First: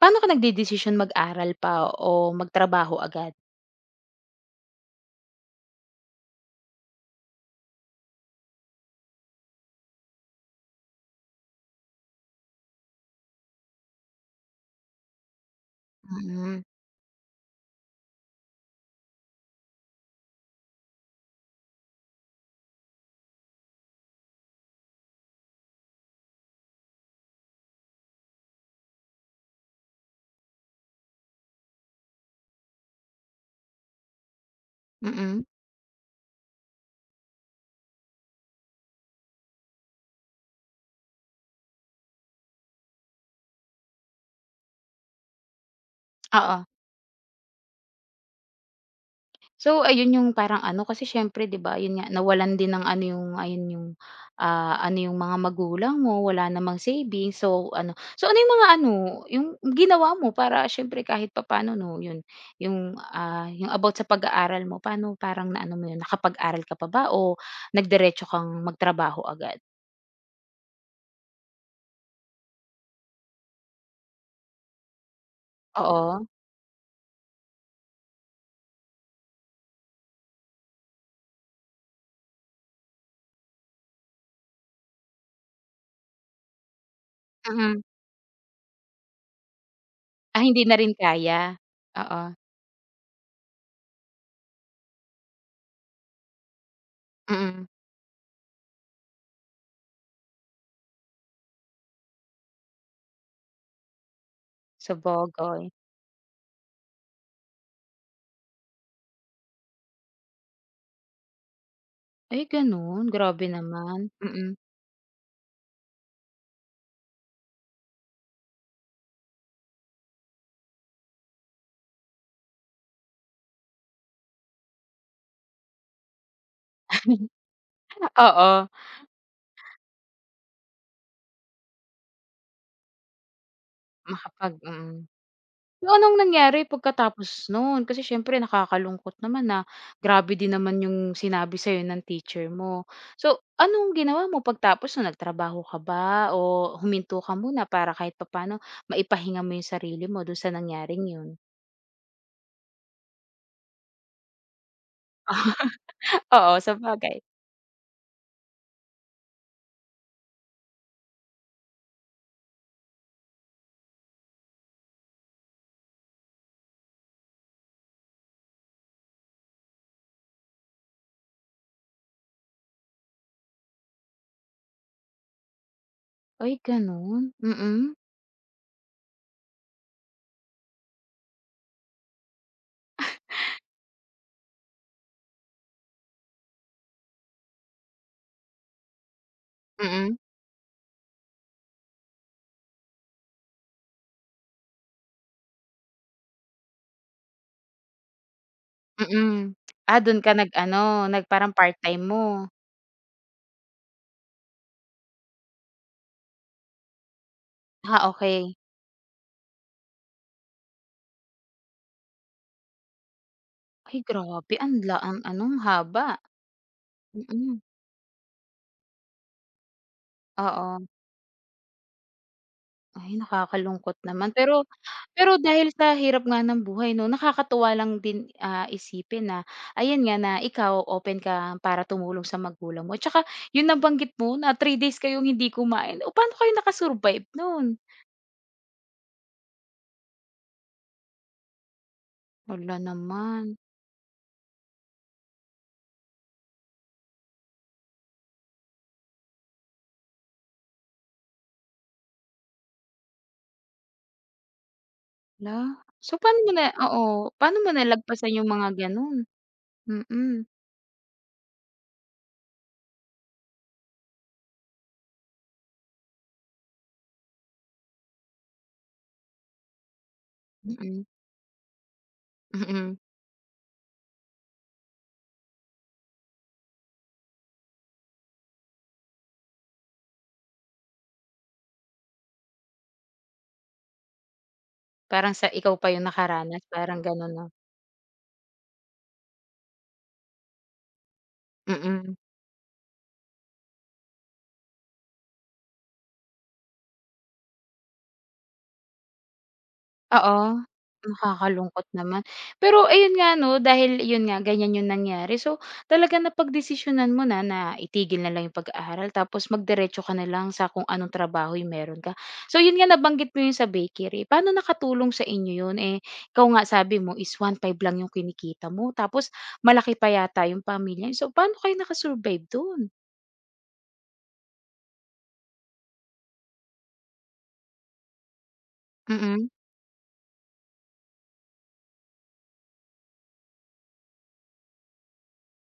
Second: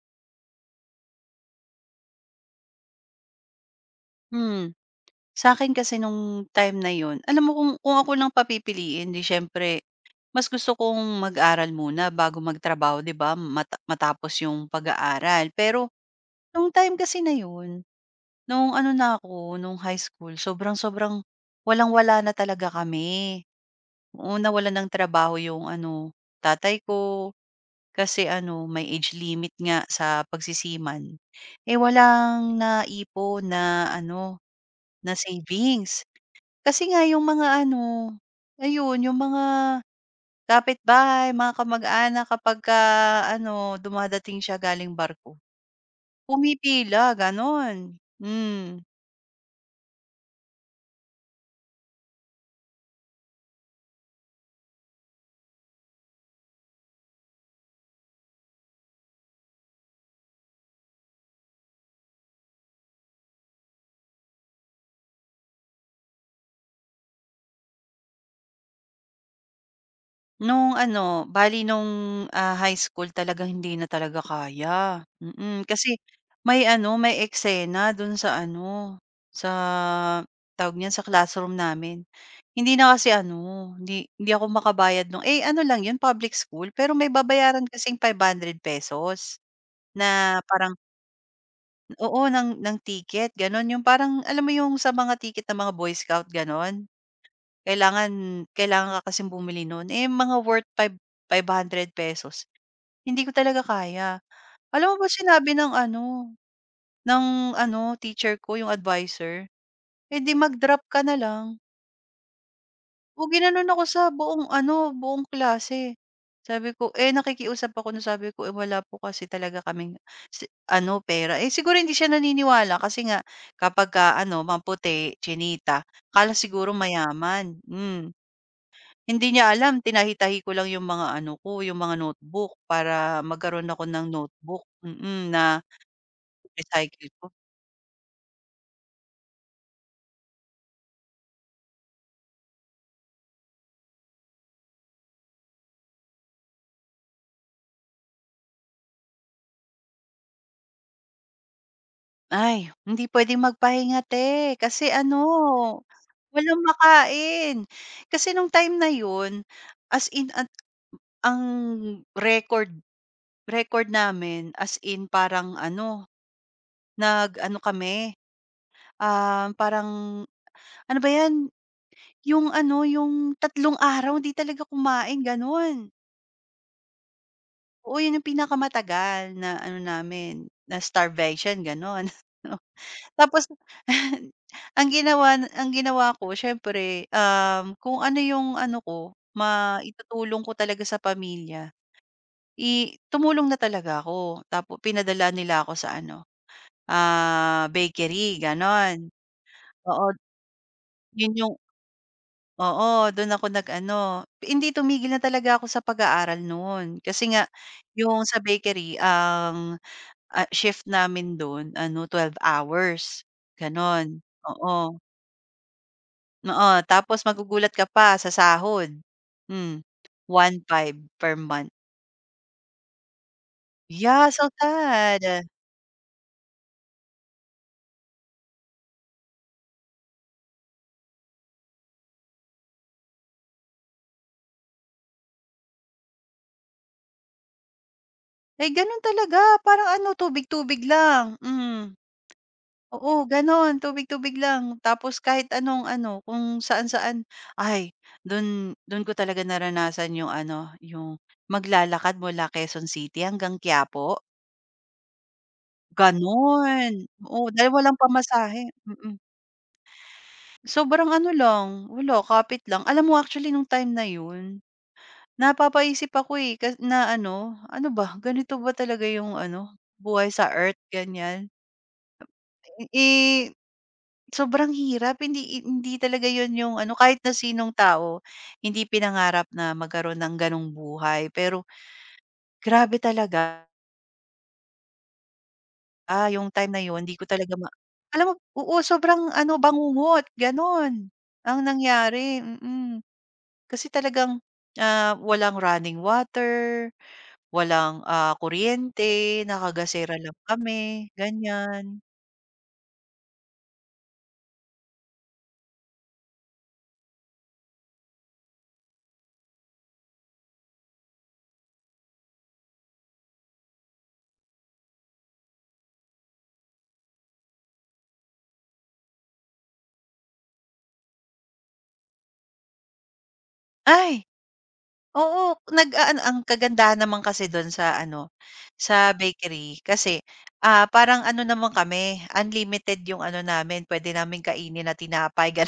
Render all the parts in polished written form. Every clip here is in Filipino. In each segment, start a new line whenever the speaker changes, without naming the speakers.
Paano ka nagdedesisyon mag-aral pa o magtrabaho agad?
Hmm, sa akin kasi nung time na yun, alam mo kung ako lang papipiliin 'di siyempre mas gusto kong mag-aral muna bago magtrabaho 'di ba matapos yung pag-aaral. Pero
Mm,
nung time kasi na yun, nung ano na ako, nung high school sobrang-sobrang walang-wala na talaga kami. Oo, nawalan ng trabaho yung ano, tatay ko kasi ano may age limit nga sa pagsisiman. Eh, walang naipon na ano na
mm,
savings. Kasi nga yung mga ano, ayun yung mga kapitbahay, mga kamag-anak kapagka ano dumadating siya galing barko,
oo.
pumipila gano'n. Hmm.
So, ayun yung parang ano, kasi siyempre 'di ba, yun nga nawalan din ng ano yung ayun yung, ano yung mga magulang mo, wala namang savings, so ano yung mga ano, yung ginawa mo para siyempre kahit papaano 'no, yun yung, yung about sa pag-aaral mo, paano parang naano mo yun, nakapag-aral ka pa ba o nagdiretso kang magtrabaho agad?
Nung ano, bale nung, high school talagang hindi na talaga kaya, mm. Kasi
Oo?
may ano, may eksena dun sa ano, sa tawag niyan, sa classroom namin. Hindi na kasi ano, hindi hindi ako makabayad nung eh, ano lang yun public school, pero may
Oo,
babayaran
mm.
kasing ₱500 na
Ah, hindi
parang
na rin kaya?
oo,
Oo,
ng ticket gano'n. Yung parang alam mo yung sa mga ticket ng mga Boy Scout, gano'n?
mm.
Kailangan kailangan ka kasing bumili nun, eh, mga worth five hundred pesos hindi ko talaga kaya. Alam mo ba sinabi
Sabagay.
ng ano, teacher ko, yung advisor, "Eh, di mag-drop ka na lang."
Ay gano'n,
O
grabe
ginanon ako
naman,
sa buong
mm.
ano, buong klase. Sabi ko eh, nakikiusap ako na sabi ko, "Eh, wala po kasi talaga kaming si ano, pera." Eh, siguro hindi siya naniniwala kasi nga kapagka ano, mga puti, kala siguro mayaman, hmm.
Oo,
Hindi niya alam tinahi-tahi ko lang yung mga ano ko, yung mga notebook para magkaroon ako ng
Makapag
notebook,
mm.
na
So, anong nangyari
recycle ko.
pagkatapos no'n? Kasi siyempre nakakalungkot naman na grabe din naman yung sinabi sa'yo ng teacher mo. So, anong ginawa mo pagtapos no'n, nagtrabaho ka ba o huminto ka muna para kahit papaano maipahinga mo yung sarili mo do'n sa nangyaring 'yun?
Ay, hindi puwedeng magpahinga 'te, kasi ano,
Oo,
walang
sabagay.
makain. Kasi nung time na yun, as in at ang record record namin as in parang ano, nag-ano kami, parang ano ba 'yan, yung ano, yung 3 araw 'di talaga kumain, gano'n.
Ay gano'n, mm.
Oo, yun yung pinakamatagal na ano namin, na starvation gano'n. Oo. Tapos ang ginawa ko siyempre, kung ano yung ano ko,
Mm, mm.
maitutulong ko talaga sa pamilya, tumulong na talaga ako. Tapos pinadala nila ako sa ano, bakery gano'n.
Mm. Ah,
Oo,
do'n ka nag-ano,
yun
parang
yung
part-time mo?
oo, dun ako nag-ano, hindi tumigil na talaga ako sa pag-aaral no'n kasi nga
Ah,
yung sa
okey.
bakery shift namin dun ano 12 hours,
Ay
gano'n.
grabe
Oo,
ang ano ang haba,
oo tapos
mm.
magugulat ka pa sa sahod, hmm,
Oo,
1,500 per month.
ay nakakalungkot
Yeah,
naman
so
pero pero
sad.
dahil sa hirap nga ng buhay 'no, nakakatuwa lang din, isipin na ayan nga na ikaw open ka para tumulong sa magulang mo. Tsaka yung nabanggit mo na 3 days kayong hindi kumain, oh, paano kayo naka-survive nun?
Ay gano'n talaga parang ano tubig-tubig lang, hmm.
Hala
Oo
naman,
gano'n, tubig-tubig lang tapos kahit anong ano kung saan-saan. Ay dun dun ko talaga naranasan yung ano, yung maglalakad mula Quezon City hanggang Quiapo.
hala. So paano mo na
Gano'n,
oo,
oo,
paano mo
dahil walang
nalagpasan yung
pamasahe,
mga
mm.
ganun? Mm,
Sobrang ano lang, wala kapit lang. Alam mo actually nung time na 'yun, napapaisip ako, eh, na ano, ano ba, ganito ba talaga yung ano, buhay sa Earth
mm,
ganyan.
mm.
Eh, sobrang hirap hindi hindi talaga 'yun yung ano, kahit na sinong tao, hindi pinangarap na magkaroon ng gano'ng buhay pero grabe talaga.
Parang sa ikaw pa yung
Yung
nakaranas
time na
parang
yun hindi ko
ganun 'no?
talaga alam mo oo, sobrang ano, bangungot, gano'n ang
Mm.
nangyari, mm. Kasi talagang, walang running water, walang, kuryente, nakagasera lang
Oo,
kami,
nakakalungkot
ganyan.
naman. Pero ayun nga 'no, dahil yun nga ganyan yung nangyari, so talaga napagdesisyunan mo na na itigil na lang yung pag-aaral tapos magdiretso ka na lang sa kung anong trabaho yung meron ka. So yun nga nabanggit mo yung sa bakery, paano nakatulong sa inyo yun? Eh, ikaw nga sabi mo is 1,500 lang yung kinikita mo tapos malaki pa yata yung pamilya niyo, so paano kayo naka-survive dun?
Ay, oo, nag-aano ang kagandahan naman kasi dun sa ano, sa
Mm.
bakery kasi, parang ano naman kami, unlimited yung ano namin, puwede naming kainin na tinapay,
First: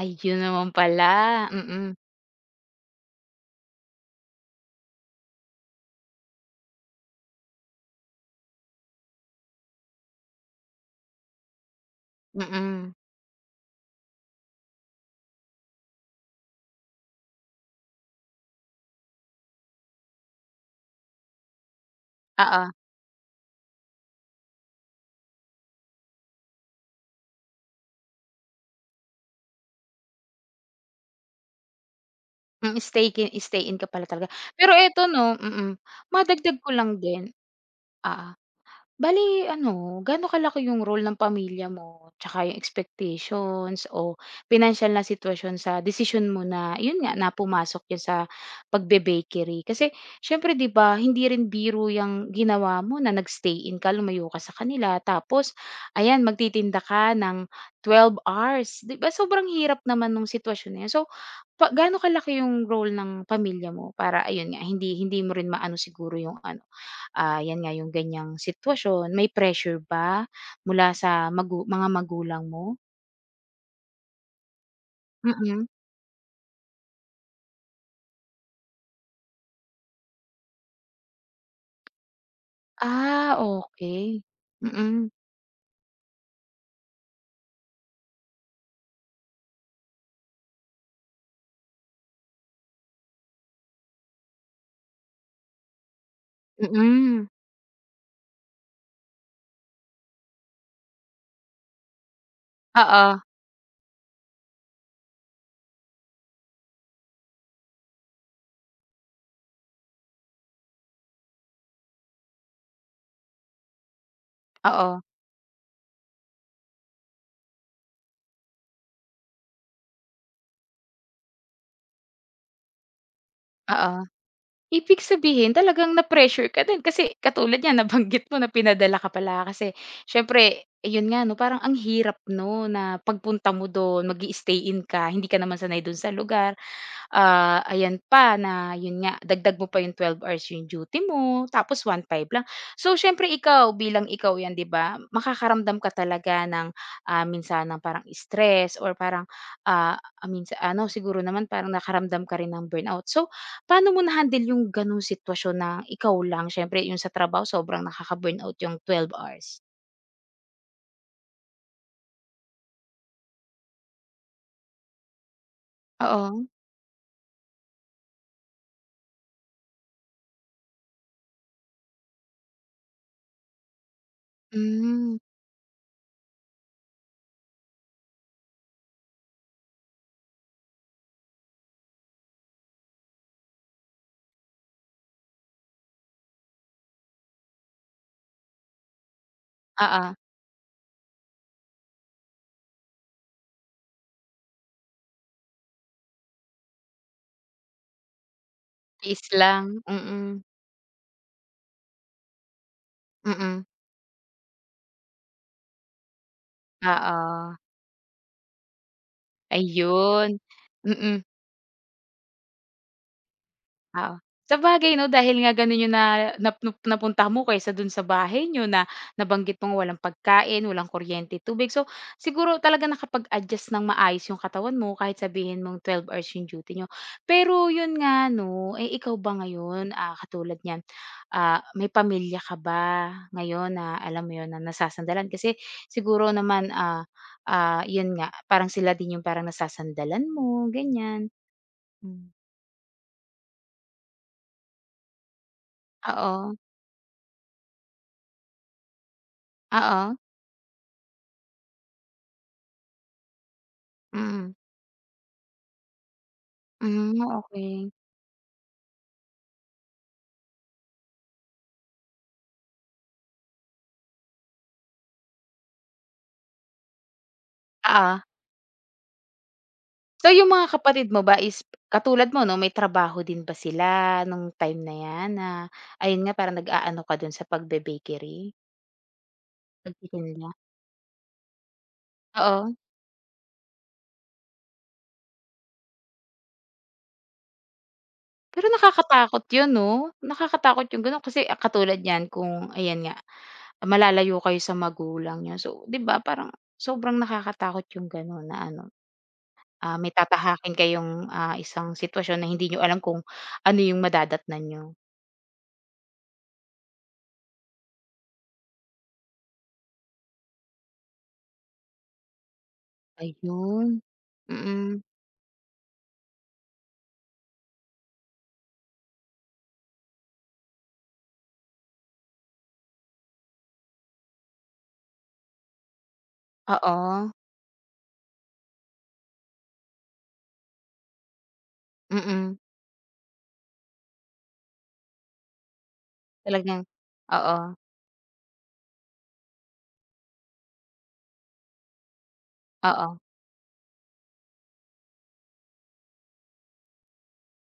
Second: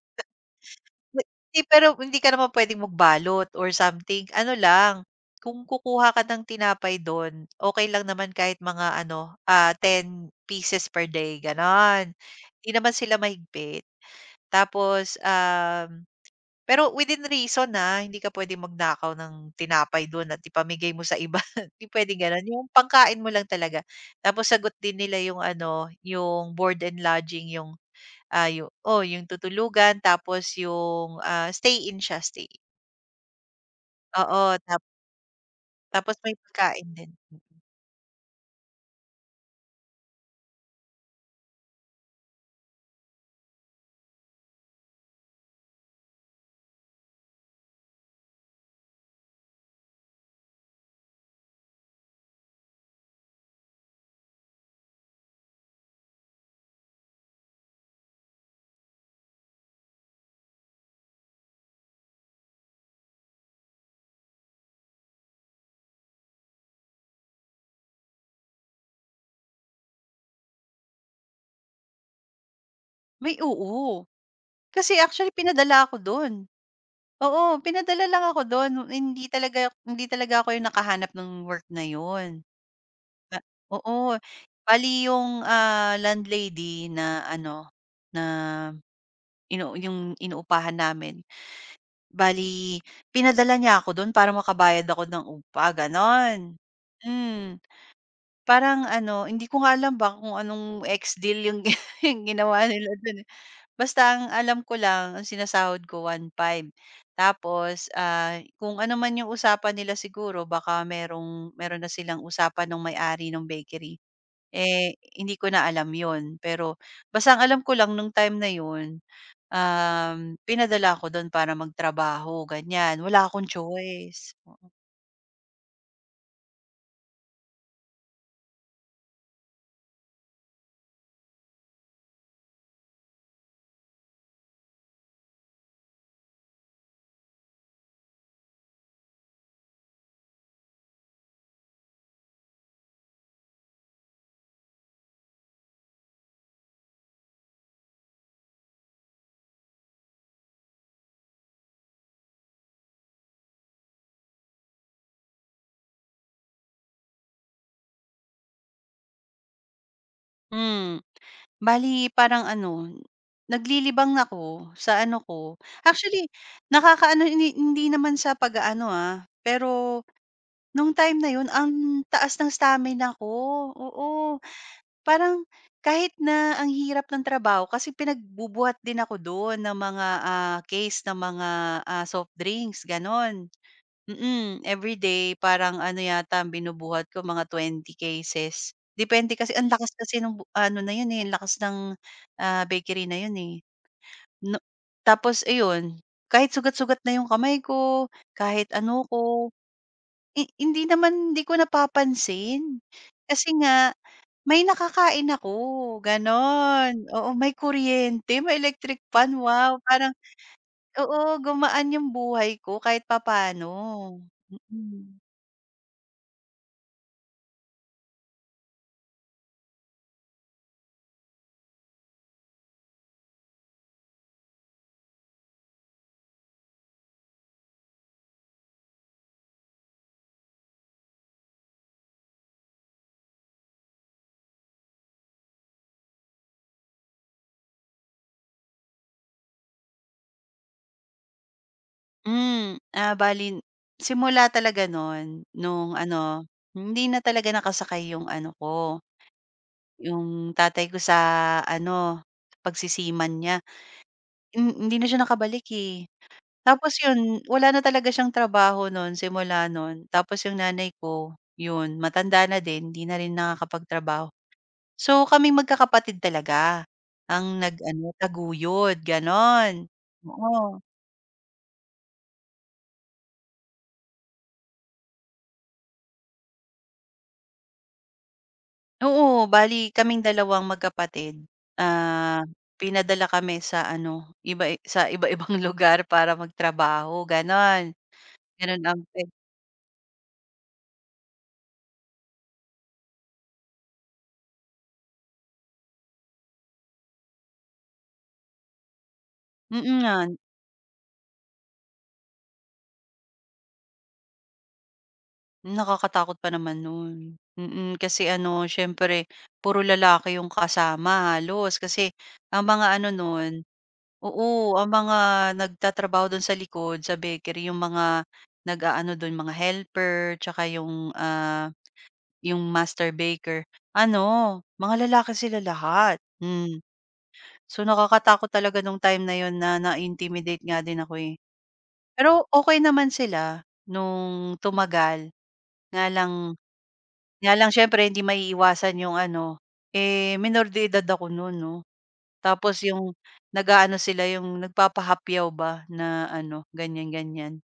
Ay yun naman pala,
Wait, hindi
mm,
pero hindi ka naman puwedeng magbalot or something. Ano lang, kung kukuha ka ng tinapay do'n, okay lang naman kahit mga ano, 10 pieces per day, gano'n. Hindi naman
mm,
sila mahigpit. Tapos, pero within reason, na hindi ka puwedeng magnakaw ng tinapay do'n at ipamigay mo sa iba, hindi puwedeng gano'n. Yung
oo.
pangkain mo lang talaga. Tapos sagot din nila yung ano, yung board and lodging, yung Ah, yu oo, yung tutulugan tapos yung, stay-in siya,
Hmm, stay-in ka pala talaga.
oo,
Pero
tap
eto 'no, mm,
tapos may
madagdag ko
pagkain
lang
din.
din oo bali ano, gaano kalaki yung role ng pamilya mo, tsaka yung expectations o pinansiyal na sitwasyon sa desisyon mo na yun nga, na pumasok yan sa pagbe-bakery? Kasi siyempre 'di ba, hindi rin biro yung ginawa mo na nag-stay-in ka, lumayo ka sa kanila tapos ayan, magtitinda ka ng 12 hours, 'di ba sobrang hirap naman nung sitwasyon na yun. So, pa gaano kalaki yung role ng pamilya mo para ayun nga, hindi hindi mo rin maano siguro yung ano 'yan nga, yung ganiyang sitwasyon, may pressure ba mula sa mga magulang mo?
May oo. Kasi actually
Mm.
pinadala ako dun. Oo, pinadala lang ako dun, hindi talaga ako yung nakahanap ng work na yun.
Ah,
Na Oo,
okey.
bali
Mm,
yung, landlady na ano, na yung inuupahan namin bali pinadala niya ako dun para makabayad ako ng upa, gano'n.
mm.
Hmm, Parang ano, hindi ko nga alam ba kung anong ex-deal yung yung ginawa nila
Oo,
dun, eh. Basta ang alam ko lang, ang sinasahod ko 1,500. Tapos, kung ano man yung usapan nila siguro baka merong meron na silang usapan ng may-ari ng bakery. Eh,
oo,
hindi ko na alam yon pero basta ang alam ko lang nung time na yun, pinadala ako dun para magtrabaho ganyan, wala akong
oo.
choice.
Ibig sabihin talagang na-pressure ka din kasi katulad niyan nabanggit mo na pinadala ka pala kasi siyempre ayun nga 'no, parang ang hirap 'no, na pagpunta mo do'n mag-i-stay-in ka, hindi ka naman sanay do'n sa lugar. Ah, ayan pa na yun nga dagdag mo pa yung 12 hours yung duty mo tapos 1,500 lang. So siyempre ikaw bilang ikaw yan 'di ba, makakaramdam ka talaga ng, minsan ng parang stress or parang, minsan ano siguro naman parang nakaramdam ka rin ng burnout. So paano mo na-handle yung gano'ng sitwasyon na ikaw lang siyempre yung sa trabaho sobrang nakaka-burnout yung 12 hours?
Hmm, Bali parang ano, naglilibang ako sa ano ko. Actually
Oo,
nakakaano hindi hindi naman sa pag-aano, pero nung time na yun ang taas ng stamina ko, oo.
hmm,
Parang kahit na ang hirap ng trabaho kasi pinagbubuhat din ako dun ng mga, case ng mga, soft drinks, gano'n. Everyday parang ano yata ang binubuhat ko mga 20 cases. Depende kasi ang lakas
oo,
kasi nung ano na yun, eh, ang lakas ng, bakery na yun, eh. No, tapos ayun, kahit sugat-sugat na yung kamay ko, kahit ano
tiis
ko,
lang, mm,
hindi naman hindi ko napapansin. Kasi
mm,
nga may nakakain ako, gano'n. Oo, may
oo.
kuryente, may electric pan, wow! Parang
Ayun, mm,
oo, gumaan yung buhay ko kahit papaano.
oo. Sabagay 'no,
Mm.
dahil nga gano'n yung na napunta mo kaysa do'n sa bahay niyo na nabanggit mong walang pagkain, walang kuryente, tubig. So, siguro talaga nakapag-adjust ng maayos yung katawan mo kahit sabihin mong 12 hours yung duty niyo. Pero yun nga 'no, eh, ikaw ba ngayon, katulad niyan, may pamilya ka ba ngayon na alam mo yun, na nasasandalan? Kasi siguro naman, yun nga parang sila din yung parang nasasandalan mo, ganyan. Hmm.
Hmm, Bale simula talaga nun, nung ano,
Oo,
hindi na talaga nakasakay yung ano ko,
oo,
yung tatay ko sa ano, pagsisiman niya.
mm.
Hindi na siya nakabalik, eh. Tapos
Hmm,
yun, wala na
okey.
talaga siyang trabaho nun simula nun. Tapos yung nanay ko, yun matanda na din, hindi na rin nakakapagtrabaho. So, kaming magkakapatid talaga ang nag-ano,
Oo.
taguyod, gano'n.
So, yung mga
Oo.
kapatid mo ba is katulad mo 'no, may trabaho din ba sila nung time na 'yan na ayun nga parang nag-aano ka dun sa pagbe-bakery,
Oo, bali kaming
pagtitinda?
dalawang magkapatid, ah,
Oo.
pinadala kami sa ano, iba sa iba-ibang lugar para magtrabaho, gano'n.
Pero
Gano'n ang pe
nakakatakot yun 'no? Nakakatakot yung gano'n kasi katulad niyan kung ayan nga, malalayo kayo sa magulang niyo. So, 'di ba parang sobrang nakakatakot yung gano'n na ano,
mm
may
nga,
tatahakin kayong, isang sitwasyon na hindi niyo alam kung ano yung madadatnan niyo.
nakakatakot pa naman nun. Kasi ano, siyempre puro lalaki yung kasama halos kasi ang mga ano nun,
Ayun,
oo, ang
mm,
mga nagtatrabaho do'n sa likod, sa bakery, yung mga nag-aano do'n, mga helper, tsaka yung, yung master baker, ano, mga lalaki sila lahat, hmm.
oo,
So, nakakatakot talaga nung time na yun na na-intimidate nga din ako, eh. Pero
mm,
okey naman sila nung tumagal, nga lang
talagang
nga
oo,
lang siyempre hindi maiiwasan yung ano, eh, menor de edad ako nun 'no, tapos yung
oo.
nag-aano sila yung nagpapahapyaw ba na ano, ganyan, ganyan,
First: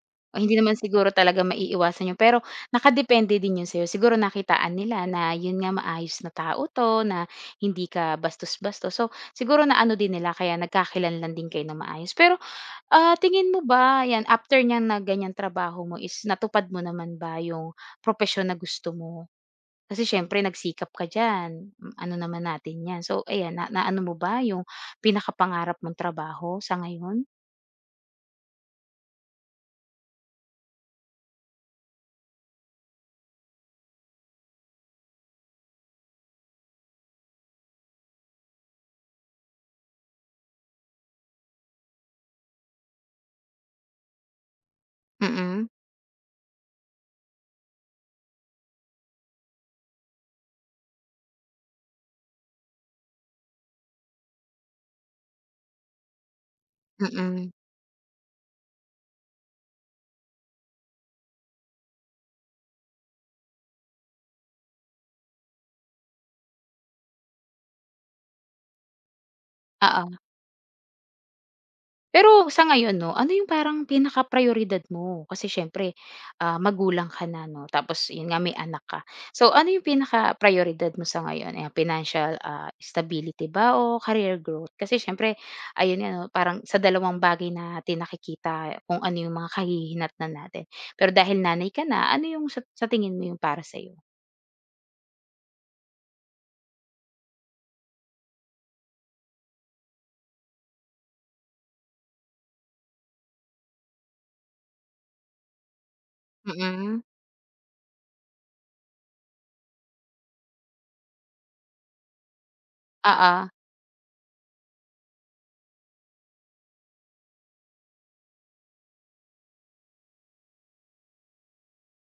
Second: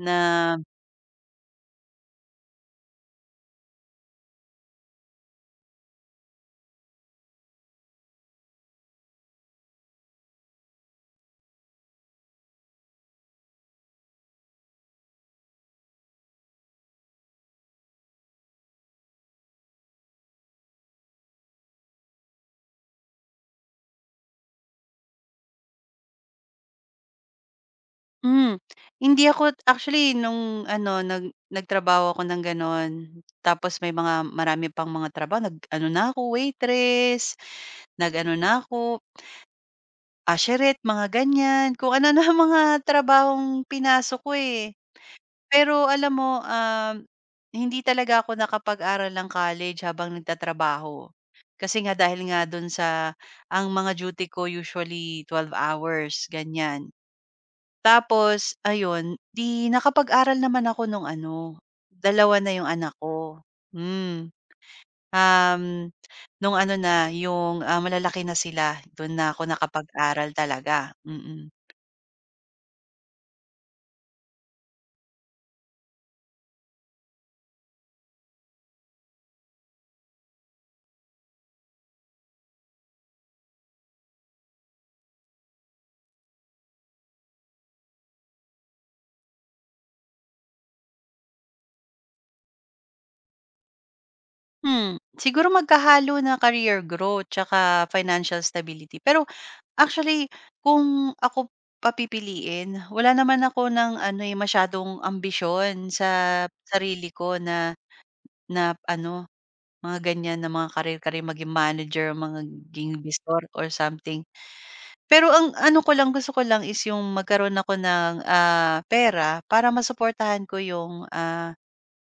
na
O hindi naman siguro talaga maiiwasan 'yun, pero nakadepende din 'yun sa'yo. Siguro nakitaan nila na 'yun nga maayos na tao 'to, na hindi ka bastos-bastos. So, siguro naano din nila kaya nagkakilanlan din kayo ng maayos. Pero, tingin mo ba 'yan after niyang na ganiyang trabaho mo is natupad mo naman ba 'yung propesyon na gusto mo? Kasi siyempre nagsikap ka diyan, ano naman natin 'yan. So ayan, na naano mo ba yung pinakapangarap mong trabaho sa ngayon?
Hmm, Hindi ako actually nung ano nagtrabaho ako ng gano'n, tapos may mga marami pang mga trabaho, nag-ano na ako waitress, nag-ano na ako usherette mga ganyan, kung ano na mga trabahong pinasok ko, eh.
Mm,
Pero alam mo, hindi talaga ako nakapag-aral ng college habang nagtatrabaho. Kasi nga dahil nga do'n sa, ang mga duty ko usually 12 hours, ganyan.
mm.
Tapos ayun, 'di nakapag-aral naman ako nung ano, dalawa na yung anak ko. Hmm, um, nung ano na yung, malalaki na sila, dun na ako
Oo.
nakapag-aral talaga, mm.
Pero sa ngayon 'no, ano yung parang pinakaprayoridad mo? Kasi siyempre, magulang ka na 'no, tapos yun nga may anak ka. So ano yung pinakaprayoridad mo sa ngayon? Ayan, financial, stability ba o career growth? Kasi siyempre ayun nga 'no, parang sa dalawang bagay natin nakikita kung ano yung mga kahihinatnan natin. Pero dahil nanay ka na, ano yung sa tingin mo yung para sa'yo?
Hmm, Siguro magkahalo na, career growth tsaka financial stability. Pero actually kung ako papipiliin, wala naman ako ng ano, eh, masyadong ambisyon sa
Mm,
sarili ko na na ano. Mga ganyan na mga kare-kare, maging manager, maging bisor
oo.
or something. Pero ang ano ko lang, gusto ko lang is yung magkaroon ako ng, pera para masuportahan ko yung, ah,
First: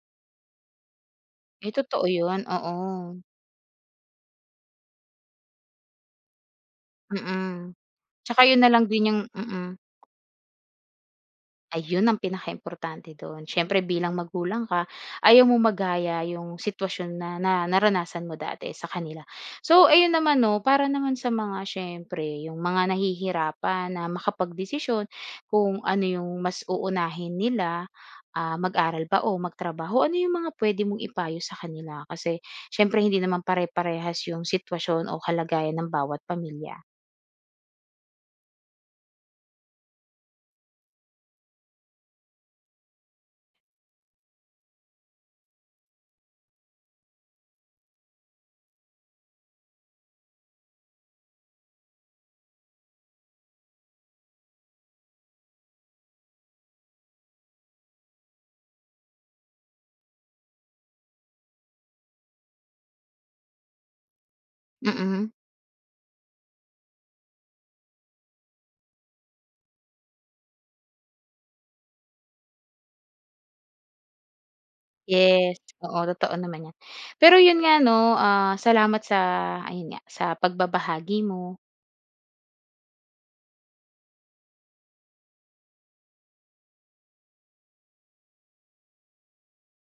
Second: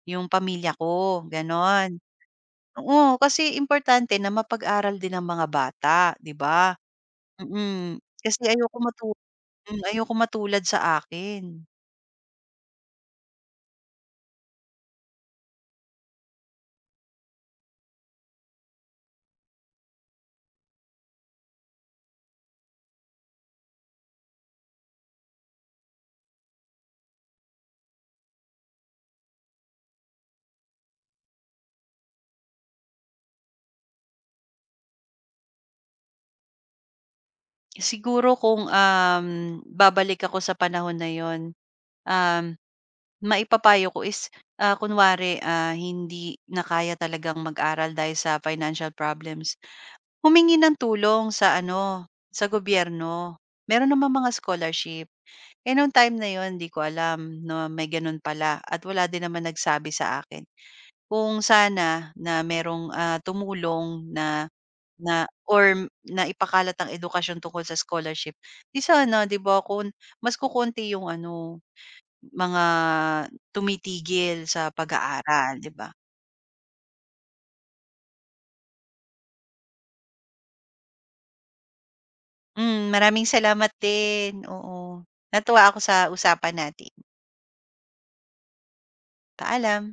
yung pamilya ko,
Ay
gano'n.
totoo yun, oo.
Oo, kasi importante na mapag-aral din ang mga bata, 'di ba?
Mm.
Mm, Kasi
Tsaka yun na
ayoko
lang din yung mm.
ayoko matulad sa akin.
Ayun ang pinakaimportante do'n. Siyempre bilang magulang ka, ayaw mong magaya yung sitwasyon na na naranasan mo dati sa kanila. So ayun naman 'no, para naman sa mga siyempre yung mga nahihirapan na makapagdesisyon kung ano yung mas uunahin nila, mag-aral ba o magtrabaho, ano yung mga puwede mong ipayo sa kanila? Kasi siyempre hindi naman pare-parehas yung sitwasyon o kalagayan ng bawat pamilya.
Siguro kung, babalik ako sa panahon na yon, um, maipapayo ko is, kunwari, hindi na kaya talagang mag-aral dahil sa financial problems, humingi ng tulong sa ano, sa gobyerno. Meron namang mga scholarship. Eh, nung time na yon, di ko alam na may ganun pala at wala din naman nagsabi sa akin. Kung sana na merong, tumulong na,
Mm.
or naipakalat ang edukasyon tungkol sa scholarship, di sana 'di ba mas kukonti yung ano, mga tumitigil sa
Yes,
pag-aaral, 'di ba?
oo totoo naman 'yan. Pero 'yun nga 'no, salamat sa ayun nga, sa pagbabahagi mo.
Maraming salamat din, oo. Natuwa ako sa usapan natin. Paalam.